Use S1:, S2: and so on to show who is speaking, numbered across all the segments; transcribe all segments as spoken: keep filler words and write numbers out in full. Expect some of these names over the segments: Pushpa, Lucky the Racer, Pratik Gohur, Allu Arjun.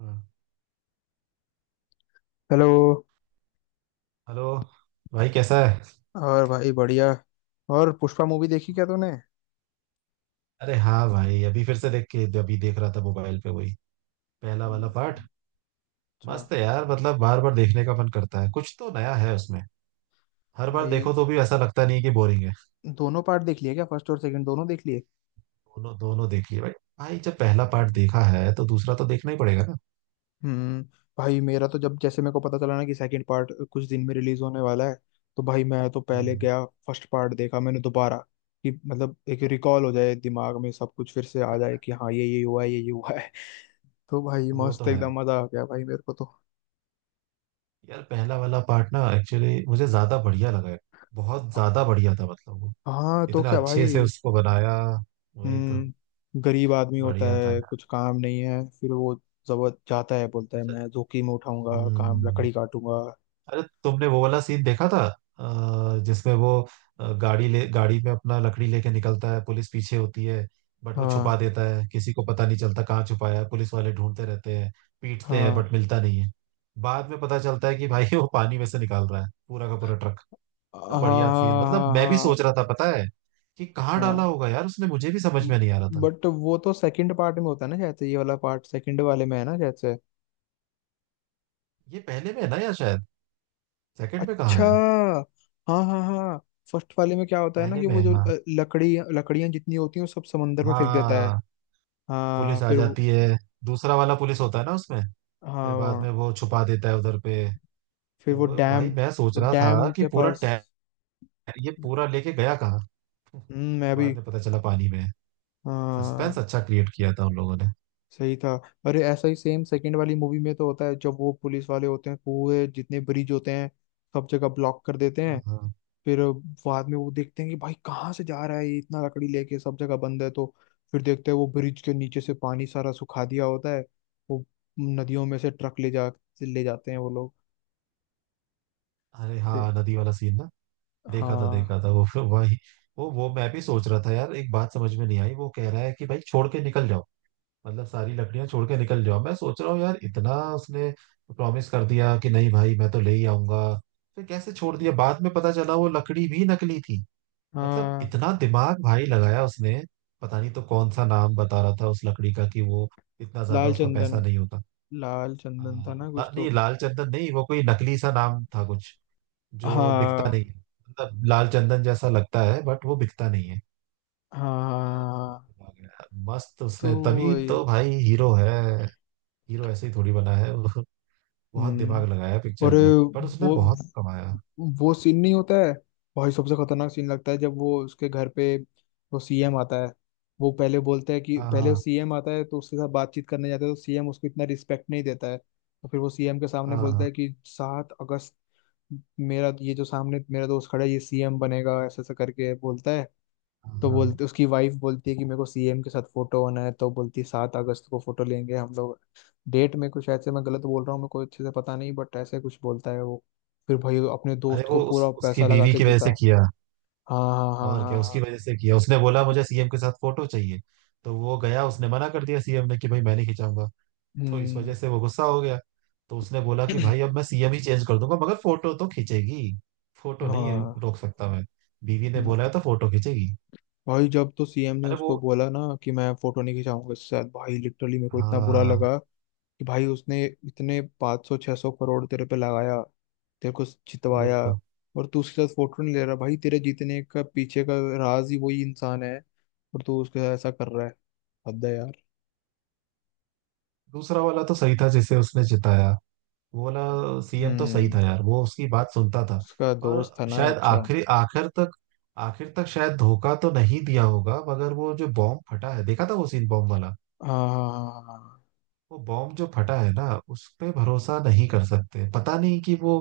S1: हाँ।
S2: Hello.
S1: Hello. भाई कैसा है?
S2: और भाई बढ़िया। और पुष्पा मूवी देखी क्या तूने।
S1: अरे हाँ भाई, अभी फिर से देख के, अभी देख रहा था मोबाइल पे, वही पहला वाला पार्ट।
S2: हम्म, अच्छा।
S1: मस्त है यार, मतलब बार बार देखने का मन करता है, कुछ तो नया है उसमें। हर बार
S2: भाई
S1: देखो तो भी ऐसा लगता नहीं है कि बोरिंग है।
S2: दोनों पार्ट देख लिए क्या, फर्स्ट और सेकंड दोनों देख लिए।
S1: दोनों दोनों देखिए भाई। भाई जब पहला पार्ट देखा है तो दूसरा तो देखना ही पड़ेगा ना।
S2: हम्म। भाई मेरा तो जब जैसे मेरे को पता चला ना कि सेकंड पार्ट कुछ दिन में रिलीज होने वाला है, तो भाई मैं तो पहले
S1: हम्म।
S2: गया, फर्स्ट पार्ट देखा मैंने दोबारा, कि मतलब एक रिकॉल हो जाए, दिमाग में सब कुछ फिर से आ जाए कि हाँ ये ये हुआ है, ये ये हुआ है। तो भाई
S1: वो तो
S2: मस्त,
S1: है।
S2: एकदम मजा आ गया भाई मेरे को तो।
S1: यार पहला वाला पार्ट ना एक्चुअली मुझे ज्यादा बढ़िया लगा है। बहुत ज्यादा बढ़िया था, मतलब वो
S2: हाँ तो
S1: इतना
S2: क्या
S1: अच्छे से
S2: भाई।
S1: उसको बनाया। वही तो।
S2: हम्म गरीब आदमी होता
S1: बढ़िया था
S2: है,
S1: यार।
S2: कुछ काम नहीं है, फिर वो जबर जाता है, बोलता है
S1: अच्छा,
S2: मैं जोखिम उठाऊंगा, काम
S1: हम्म।
S2: लकड़ी काटूंगा।
S1: अरे तुमने वो वाला सीन देखा था, अ, जिसमें वो अ, गाड़ी ले, गाड़ी में अपना लकड़ी लेके निकलता है, पुलिस पीछे होती है। बट वो
S2: हाँ
S1: छुपा देता है, किसी को पता नहीं चलता कहाँ छुपाया है। पुलिस वाले ढूंढते रहते हैं, पीटते हैं
S2: हाँ
S1: बट मिलता नहीं है। बाद में पता चलता है कि भाई वो पानी में से निकाल रहा है पूरा का पूरा ट्रक। तो
S2: हाँ हाँ।
S1: बढ़िया सीन, मतलब
S2: हाँ
S1: मैं भी
S2: हाँ
S1: सोच रहा था, पता है, कि कहाँ डाला
S2: हाँ।
S1: होगा यार उसने, मुझे भी समझ में नहीं आ रहा था।
S2: बट वो तो सेकंड पार्ट में होता है ना शायद से, ये वाला पार्ट सेकंड वाले में है ना शायद से।
S1: ये पहले में है ना, या शायद सेकंड में? कहाँ
S2: अच्छा।
S1: है?
S2: हाँ हाँ हाँ। फर्स्ट वाले में क्या होता है ना
S1: पहले
S2: कि
S1: में
S2: वो
S1: है,
S2: जो
S1: हाँ।
S2: अ, लकड़ी लकड़ियां जितनी होती हैं वो सब समंदर में फेंक देता है।
S1: हाँ,
S2: हाँ
S1: पुलिस आ
S2: फिर वो-
S1: जाती है। दूसरा वाला पुलिस होता है ना उसमें। फिर बाद
S2: हाँ
S1: में वो छुपा देता है उधर पे।
S2: फिर
S1: तो
S2: वो
S1: वो भाई
S2: डैम,
S1: मैं सोच रहा था
S2: डैम
S1: कि
S2: के
S1: पूरा
S2: पास।
S1: टै, ये पूरा लेके गया कहाँ?
S2: हम्म, मैं भी।
S1: बाद में पता चला, पानी में। सस्पेंस
S2: हाँ
S1: अच्छा क्रिएट किया था उन लोगों ने।
S2: सही था। अरे ऐसा ही सेम सेकंड वाली मूवी में तो होता है, जब वो पुलिस वाले होते हैं पूरे जितने ब्रिज होते हैं सब जगह ब्लॉक कर देते हैं।
S1: हाँ हाँ।
S2: फिर बाद में वो देखते हैं कि भाई कहाँ से जा रहा है ये इतना लकड़ी लेके, सब जगह बंद है तो। फिर देखते हैं वो ब्रिज के नीचे से पानी सारा सुखा दिया होता है, वो नदियों में से ट्रक ले जा ले जाते हैं वो लोग।
S1: अरे
S2: ते-
S1: हाँ, नदी वाला सीन ना, देखा था
S2: हाँ
S1: देखा था वो फिर वही। वो वो मैं भी सोच रहा था यार, एक बात समझ में नहीं आई, वो कह रहा है कि भाई छोड़ के निकल जाओ, मतलब सारी लकड़ियां छोड़ के निकल जाओ। मैं सोच रहा हूँ यार, इतना उसने प्रॉमिस कर दिया कि नहीं भाई मैं तो ले ही आऊंगा, फिर कैसे छोड़ दिया? बाद में पता चला वो लकड़ी भी नकली थी। मतलब
S2: हाँ।
S1: इतना दिमाग भाई लगाया उसने। पता नहीं तो कौन सा नाम बता रहा था उस लकड़ी का, कि वो इतना ज्यादा
S2: लाल
S1: उसका
S2: चंदन,
S1: पैसा नहीं होता।
S2: लाल चंदन था
S1: हाँ,
S2: ना
S1: ला,
S2: कुछ
S1: नहीं
S2: तो।
S1: लाल चंदन नहीं, वो कोई नकली सा नाम था कुछ, जो बिकता नहीं
S2: हाँ
S1: है। मतलब लाल चंदन जैसा लगता है बट वो बिकता नहीं है।
S2: हाँ,
S1: अ,
S2: हाँ,
S1: बहुत
S2: हाँ,
S1: दिमाग है। मस्त,
S2: तो
S1: उसने तभी
S2: वही।
S1: तो भाई हीरो है। हीरो ऐसे ही थोड़ी बना है वो। बहुत
S2: हम्म
S1: दिमाग लगाया
S2: और
S1: पिक्चर में, पर उसने
S2: वो
S1: बहुत कमाया।
S2: वो सीन नहीं होता है भाई, सबसे खतरनाक सीन लगता है जब वो उसके घर पे वो सीएम आता है। वो पहले बोलता है कि
S1: हाँ
S2: पहले वो
S1: हाँ
S2: सीएम आता है तो उसके साथ बातचीत करने जाता है, तो सीएम उसको इतना रिस्पेक्ट नहीं देता है, तो फिर वो सीएम के सामने बोलता
S1: हाँ
S2: है कि सात अगस्त, मेरा ये जो सामने मेरा दोस्त खड़ा है ये सीएम बनेगा, ऐसा ऐसा करके बोलता है।
S1: हाँ
S2: तो
S1: हाँ।
S2: बोलते उसकी वाइफ बोलती है कि मेरे को सीएम के साथ फोटो होना है, तो बोलती है सात अगस्त को फोटो लेंगे हम लोग। डेट में कुछ ऐसे मैं गलत बोल रहा हूँ, मेरे को अच्छे से पता नहीं, बट ऐसे कुछ बोलता है वो। फिर भाई अपने
S1: अरे
S2: दोस्त को
S1: वो
S2: पूरा
S1: उस, उसकी
S2: पैसा लगा
S1: बीवी
S2: के
S1: की वजह से
S2: जीता।
S1: किया।
S2: हाँ हाँ हाँ
S1: और
S2: हाँ
S1: क्या, उसकी
S2: हाँ।
S1: वजह से किया, उसने बोला मुझे सी एम के साथ फोटो चाहिए। तो वो गया, उसने मना कर दिया सी एम ने कि भाई मैं नहीं खिंचाऊंगा। तो इस
S2: हम्म।
S1: वजह से वो गुस्सा हो गया। तो उसने बोला कि भाई अब मैं सी एम ही चेंज कर दूंगा, मगर फोटो तो खींचेगी। फोटो नहीं
S2: हाँ।
S1: रोक सकता मैं। बीवी ने बोला है तो फोटो खींचेगी।
S2: भाई जब तो सीएम ने
S1: अरे वो,
S2: उसको बोला ना कि मैं फोटो नहीं खिंचाऊंगा, इससे भाई लिटरली मेरे को इतना बुरा
S1: हाँ,
S2: लगा कि भाई उसने इतने 500 सौ छह सौ करोड़ तेरे पे लगाया, तेरे को
S1: वही
S2: जितवाया,
S1: तो।
S2: और तू उसके साथ फोटो नहीं ले रहा। भाई तेरे जीतने का पीछे का राज ही वही इंसान है, और तू उसके साथ ऐसा कर रहा है। हद है यार।
S1: दूसरा वाला तो सही था, जिसे उसने जिताया। वो वाला सी एम तो सही
S2: हम्म,
S1: था यार, वो उसकी बात सुनता था।
S2: उसका दोस्त
S1: और
S2: था ना,
S1: शायद
S2: अच्छा।
S1: आखिरी, आखिर तक, आखिर तक शायद धोखा तो नहीं दिया होगा, मगर वो जो बॉम्ब फटा है, देखा था वो सीन, बॉम्ब वाला।
S2: हाँ हाँ हाँ हाँ। हाँ, हाँ।
S1: वो बॉम्ब जो फटा है ना, उस पे भरोसा नहीं कर सकते। पता नहीं कि वो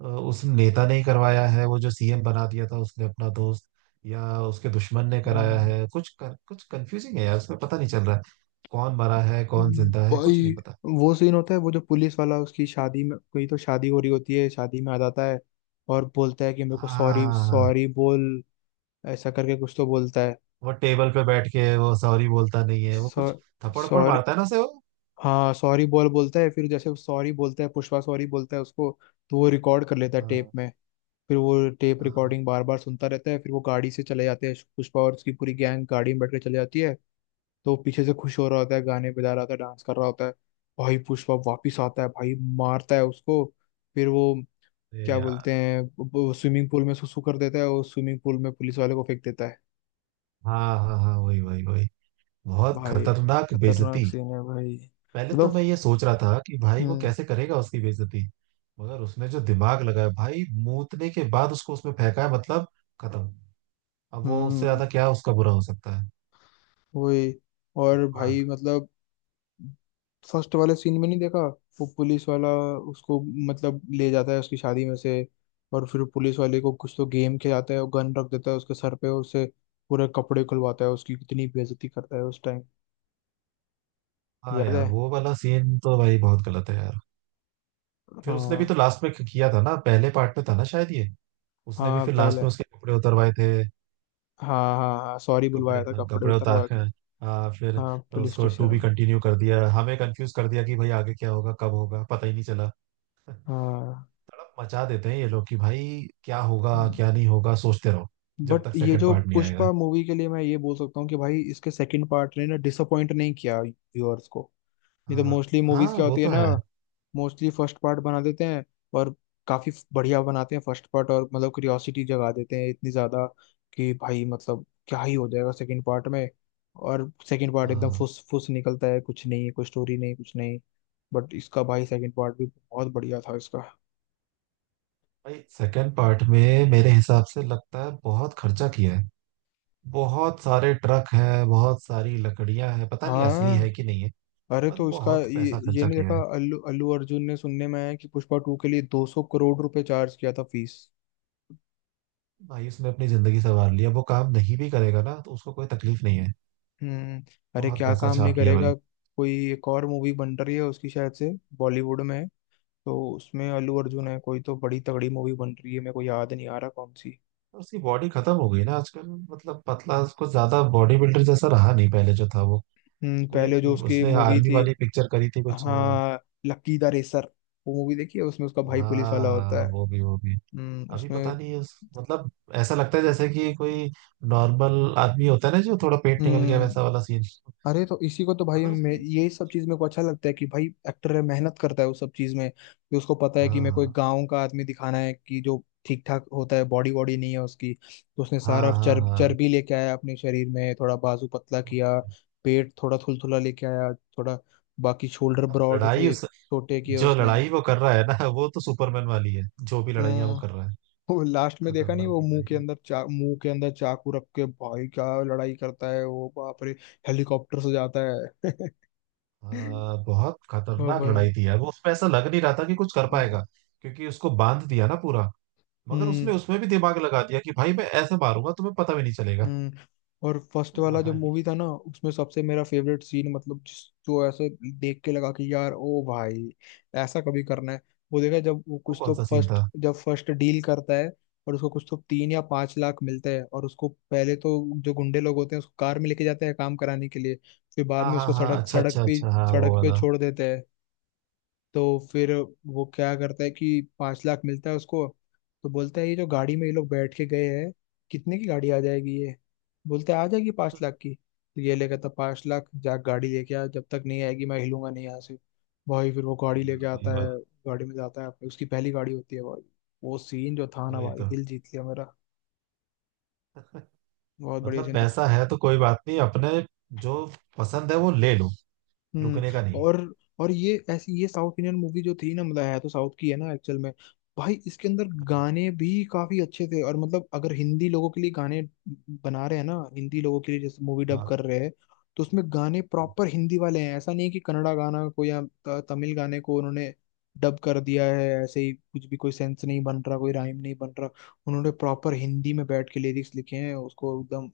S1: अ, उस नेता ने ही करवाया है, वो जो सी एम बना दिया था उसने अपना दोस्त, या उसके दुश्मन ने कराया है। कुछ कर, कुछ कंफ्यूजिंग है यार उसमें, पता नहीं चल रहा है कौन मरा है, कौन
S2: हम्म,
S1: जिंदा है, कुछ
S2: भाई
S1: नहीं पता।
S2: वो सीन होता है, वो जो पुलिस वाला उसकी शादी में, कोई तो शादी हो रही होती है, शादी में आ जाता है और बोलता है कि मेरे को
S1: हाँ, हाँ,
S2: सॉरी
S1: हाँ, हाँ।
S2: सॉरी बोल, ऐसा करके कुछ तो बोलता है।
S1: वो टेबल पे बैठ के वो सॉरी बोलता नहीं है, वो
S2: सॉ
S1: कुछ थप्पड़ थप्पड़
S2: सॉरी,
S1: मारता है ना उसे वो।
S2: हाँ सॉरी बॉल बोलता है, फिर जैसे सॉरी बोलता है, पुष्पा सॉरी बोलता है उसको, तो वो रिकॉर्ड कर लेता है टेप
S1: हाँ
S2: में। फिर वो टेप
S1: हाँ।
S2: रिकॉर्डिंग बार बार सुनता रहता है, फिर वो गाड़ी से चले जाते हैं, पुष्पा और उसकी पूरी गैंग गाड़ी में बैठ के चले जाती है। तो वो पीछे से खुश हो रहा होता है, गाने बजा रहा होता है, डांस कर रहा होता है। भाई पुष्पा वापिस आता है, भाई मारता है उसको। फिर वो
S1: अरे
S2: क्या
S1: यार।
S2: बोलते हैं, स्विमिंग पूल में सुसु कर देता है और स्विमिंग पूल में पुलिस वाले को फेंक देता है।
S1: हाँ हाँ हाँ, वही वही वही। बहुत
S2: भाई
S1: खतरनाक
S2: खतरनाक
S1: बेइज्जती।
S2: सीन है भाई,
S1: पहले तो
S2: मतलब।
S1: मैं ये सोच रहा था कि भाई वो
S2: हम्म।
S1: कैसे करेगा उसकी बेइज्जती, मगर उसने जो दिमाग लगाया भाई, मूतने के बाद उसको उसमें फेंका है, मतलब खत्म। अब वो उससे
S2: हम्म
S1: ज्यादा क्या उसका बुरा हो सकता है?
S2: वही। और
S1: हाँ
S2: भाई मतलब फर्स्ट वाले सीन में नहीं देखा, वो पुलिस वाला, उसको मतलब ले जाता है उसकी शादी में से, और फिर पुलिस वाले को कुछ तो गेम खिलाता है और गन रख देता है उसके सर पे, और उससे पूरे कपड़े खुलवाता है, उसकी कितनी बेइज्जती करता है उस टाइम,
S1: हाँ
S2: याद है।
S1: यार, वो वाला सीन तो भाई बहुत गलत है यार। फिर उसने भी
S2: हाँ
S1: तो लास्ट में किया था ना, पहले पार्ट में था ना शायद ये। उसने भी
S2: हाँ
S1: फिर लास्ट
S2: पहले,
S1: में उसके कपड़े उतरवाए थे।
S2: हाँ हाँ हाँ, सॉरी
S1: कपड़े,
S2: बुलवाया था
S1: हाँ,
S2: कपड़े
S1: कपड़े उतार
S2: उतरवा
S1: के।
S2: के।
S1: हाँ फिर
S2: हाँ पुलिस
S1: उसको
S2: स्टेशन
S1: टू भी
S2: में।
S1: कंटिन्यू कर दिया, हमें कंफ्यूज कर दिया कि भाई आगे क्या होगा, कब होगा, पता ही नहीं चला।
S2: हाँ
S1: तड़प मचा देते हैं ये लोग कि भाई क्या होगा क्या नहीं होगा, सोचते रहो,
S2: बट
S1: जब तक
S2: ये
S1: सेकंड
S2: जो
S1: पार्ट नहीं आएगा।
S2: पुष्पा मूवी के लिए मैं ये बोल सकता हूँ कि भाई इसके सेकंड पार्ट ने ना डिसअपॉइंट नहीं किया व्यूअर्स को। ये तो
S1: हाँ।
S2: मोस्टली
S1: हाँ
S2: मूवीज क्या
S1: वो
S2: होती है
S1: तो
S2: ना,
S1: है।
S2: मोस्टली फर्स्ट पार्ट बना देते हैं और काफी बढ़िया बनाते हैं फर्स्ट पार्ट, और मतलब क्यूरियोसिटी जगा देते हैं इतनी ज्यादा कि भाई मतलब क्या ही हो जाएगा सेकंड पार्ट में। और सेकंड पार्ट एकदम
S1: हाँ
S2: फुस फुस निकलता है, कुछ नहीं है, कोई स्टोरी नहीं, कुछ नहीं। बट इसका भाई सेकंड पार्ट भी बहुत बढ़िया था इसका।
S1: भाई, सेकंड पार्ट में मेरे हिसाब से लगता है बहुत खर्चा किया है। बहुत सारे ट्रक हैं, बहुत सारी लकड़ियां हैं, पता नहीं असली है
S2: हाँ
S1: कि नहीं है।
S2: अरे
S1: बस
S2: तो इसका
S1: बहुत
S2: ये
S1: पैसा
S2: ये
S1: खर्चा
S2: नहीं
S1: किया
S2: देखा,
S1: है।
S2: अल्लू अल्लू अर्जुन ने सुनने में आया है कि पुष्पा टू के लिए दो सौ करोड़ रुपए चार्ज किया था फीस।
S1: भाई उसने अपनी जिंदगी संवार लिया, वो काम नहीं भी करेगा ना तो उसको कोई तकलीफ नहीं है।
S2: हम्म अरे
S1: बहुत
S2: क्या
S1: पैसा
S2: काम नहीं
S1: छाप लिया
S2: करेगा।
S1: भाई।
S2: कोई एक और मूवी बन रही है उसकी शायद से, बॉलीवुड में है, तो उसमें अल्लू अर्जुन है, कोई तो बड़ी तगड़ी मूवी बन रही है, मेरे को याद नहीं आ रहा कौन सी।
S1: और उसकी बॉडी खत्म हो गई ना आजकल। मतलब पतला, उसको ज्यादा बॉडी बिल्डर जैसा रहा नहीं, पहले जो था वो।
S2: हम्म
S1: कोई
S2: पहले
S1: एक
S2: जो उसकी
S1: उसने
S2: मूवी
S1: आर्मी
S2: थी,
S1: वाली पिक्चर करी थी कुछ, हाँ।
S2: हाँ, लक्की द रेसर, वो मूवी देखी है, उसमें उसका भाई पुलिस वाला
S1: हाँ,
S2: होता है।
S1: वो भी वो भी।
S2: हम्म
S1: अभी पता
S2: उसमें।
S1: नहीं है उस, मतलब, ऐसा लगता है जैसे कि कोई नॉर्मल आदमी होता है ना, जो थोड़ा पेट निकल गया,
S2: हम्म
S1: वैसा वाला सीन।
S2: अरे तो इसी को तो भाई,
S1: मगर
S2: मैं
S1: उसकी,
S2: यही सब चीज मेरे को अच्छा लगता है कि भाई एक्टर है, मेहनत करता है उस सब चीज में, कि उसको पता है कि मेरे को एक
S1: हाँ
S2: गाँव का आदमी दिखाना है कि जो ठीक ठाक होता है, बॉडी वॉडी नहीं है उसकी, तो उसने
S1: हाँ
S2: सारा
S1: हाँ
S2: चर्बी
S1: हाँ,
S2: चर्बी लेके आया अपने शरीर में, थोड़ा बाजू पतला किया, पेट थोड़ा थुलथुला लेके आया थोड़ा, बाकी शोल्डर ब्रॉड
S1: लड़ाई
S2: थे
S1: उस,
S2: छोटे किए
S1: जो
S2: उसने।
S1: लड़ाई वो कर रहा है ना, वो तो सुपरमैन वाली है। जो भी लड़ाइयाँ वो
S2: हम्म
S1: कर रहा है।
S2: वो लास्ट में देखा नहीं,
S1: खतरनाक
S2: वो मुंह
S1: लड़ाई।
S2: के अंदर चा मुंह के अंदर चाकू रख के भाई क्या लड़ाई करता है वो, बाप रे, हेलीकॉप्टर से जाता है।
S1: आ, बहुत
S2: हाँ
S1: खतरनाक
S2: भाई।
S1: लड़ाई थी यार वो, उसमें ऐसा लग नहीं रहा था कि कुछ कर
S2: हम्म।
S1: पाएगा। क्योंकि उसको बांध दिया ना पूरा, मगर
S2: हम्म।
S1: उसने उसमें भी दिमाग लगा दिया कि भाई मैं ऐसे मारूंगा तुम्हें पता भी नहीं चलेगा।
S2: हम्म। और फर्स्ट वाला जो
S1: भाई
S2: मूवी था ना, उसमें सबसे मेरा फेवरेट सीन मतलब जिस, जो ऐसे देख के लगा कि यार ओ भाई ऐसा कभी करना है, वो देखा जब वो
S1: वो
S2: कुछ तो
S1: कौन सा सीन
S2: फर्स्ट
S1: था?
S2: जब फर्स्ट डील करता है और उसको कुछ तो तीन या पांच लाख मिलते हैं, और उसको पहले तो जो गुंडे लोग होते हैं उसको कार में लेके जाते हैं काम कराने के लिए, फिर बाद
S1: हाँ
S2: में
S1: हाँ
S2: उसको
S1: हाँ,
S2: सड़क
S1: अच्छा
S2: सड़क
S1: अच्छा
S2: पे
S1: अच्छा, हाँ वो
S2: सड़क पे
S1: वाला।
S2: छोड़ देते हैं। तो फिर वो क्या करता है कि पाँच लाख मिलता है उसको, तो बोलता है ये जो गाड़ी में ये लोग बैठ के गए हैं कितने की गाड़ी आ जाएगी ये, बोलते हैं आ जाएगी पाँच लाख की, तो ये लेकर था पाँच लाख, जा गाड़ी लेके आ, जब तक नहीं आएगी मैं हिलूंगा नहीं यहाँ से। भाई फिर वो गाड़ी लेके
S1: हाँ, वही
S2: आता है,
S1: वाला।
S2: गाड़ी में जाता है, उसकी पहली गाड़ी होती है भाई। वो सीन जो था ना
S1: वही
S2: भाई,
S1: तो।
S2: दिल जीत लिया मेरा, बहुत बढ़िया
S1: मतलब
S2: सीन था।
S1: पैसा है तो कोई बात नहीं, अपने जो पसंद है वो ले लो।
S2: हम्म।
S1: रुकने का नहीं।
S2: और और ये ऐसी ये साउथ इंडियन मूवी जो थी ना, मतलब है तो साउथ की है ना एक्चुअल में, भाई इसके अंदर गाने भी काफी अच्छे थे, और मतलब अगर हिंदी लोगों के लिए गाने बना रहे हैं ना, हिंदी लोगों के लिए जैसे मूवी डब
S1: हाँ
S2: कर रहे हैं, तो उसमें गाने प्रॉपर हिंदी वाले हैं। ऐसा नहीं है कि कन्नड़ा गाना को या त- तमिल गाने को उन्होंने डब कर दिया है ऐसे ही कुछ भी, कोई सेंस नहीं बन रहा, कोई राइम नहीं बन रहा। उन्होंने प्रॉपर हिंदी में बैठ के लिरिक्स लिखे हैं, उसको एकदम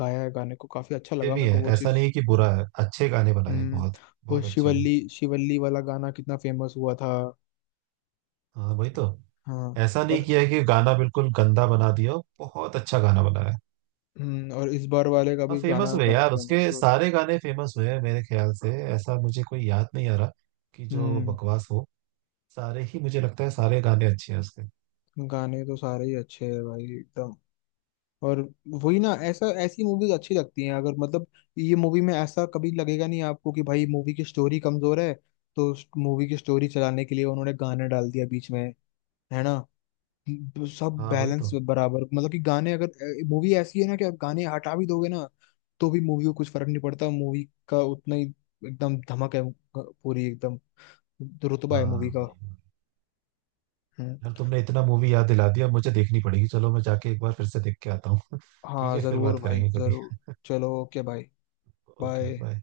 S2: गाया है गाने को, काफी अच्छा
S1: ये
S2: लगा
S1: भी
S2: मेरे को
S1: है,
S2: वो
S1: ऐसा
S2: चीज।
S1: नहीं कि बुरा है, अच्छे गाने बनाए
S2: हम्म
S1: बहुत।
S2: वो
S1: बहुत अच्छे हैं।
S2: शिवल्ली शिवल्ली वाला गाना कितना फेमस हुआ था।
S1: हाँ वही तो।
S2: हाँ।
S1: ऐसा नहीं
S2: और
S1: किया है कि गाना बिल्कुल गंदा बना दिया हो, बहुत अच्छा गाना बनाया है।
S2: हम्म और इस बार वाले का
S1: और
S2: भी
S1: फेमस
S2: गाना
S1: हुए
S2: काफी
S1: यार,
S2: फेमस
S1: उसके
S2: हुआ।
S1: सारे गाने फेमस हुए हैं मेरे ख्याल से, ऐसा मुझे कोई याद नहीं आ रहा कि जो
S2: हम्म
S1: बकवास हो। सारे ही, मुझे लगता है सारे गाने अच्छे हैं उसके।
S2: गाने तो सारे ही अच्छे हैं भाई एकदम। और वही ना, ऐसा ऐसी मूवीज अच्छी लगती हैं अगर मतलब, ये मूवी में ऐसा कभी लगेगा नहीं आपको कि भाई मूवी की स्टोरी कमजोर है तो मूवी की स्टोरी चलाने के लिए उन्होंने गाना डाल दिया बीच में, है ना, सब
S1: हाँ वही
S2: बैलेंस
S1: तो।
S2: बराबर, मतलब कि गाने, अगर मूवी ऐसी है ना कि आप गाने हटा भी दोगे ना तो भी मूवी को कुछ फर्क नहीं पड़ता, मूवी का उतना ही एकदम धमक है पूरी, एकदम रुतबा है मूवी
S1: हाँ
S2: का।
S1: भाई।
S2: हम्म।
S1: यार तुमने इतना मूवी याद दिला दिया, मुझे देखनी पड़ेगी, चलो मैं जाके एक बार फिर से देख के आता हूँ ठीक
S2: हाँ
S1: है, फिर
S2: जरूर
S1: बात
S2: भाई
S1: करेंगे कभी।
S2: जरूर। चलो ओके भाई।
S1: Okay
S2: bye.
S1: बाय।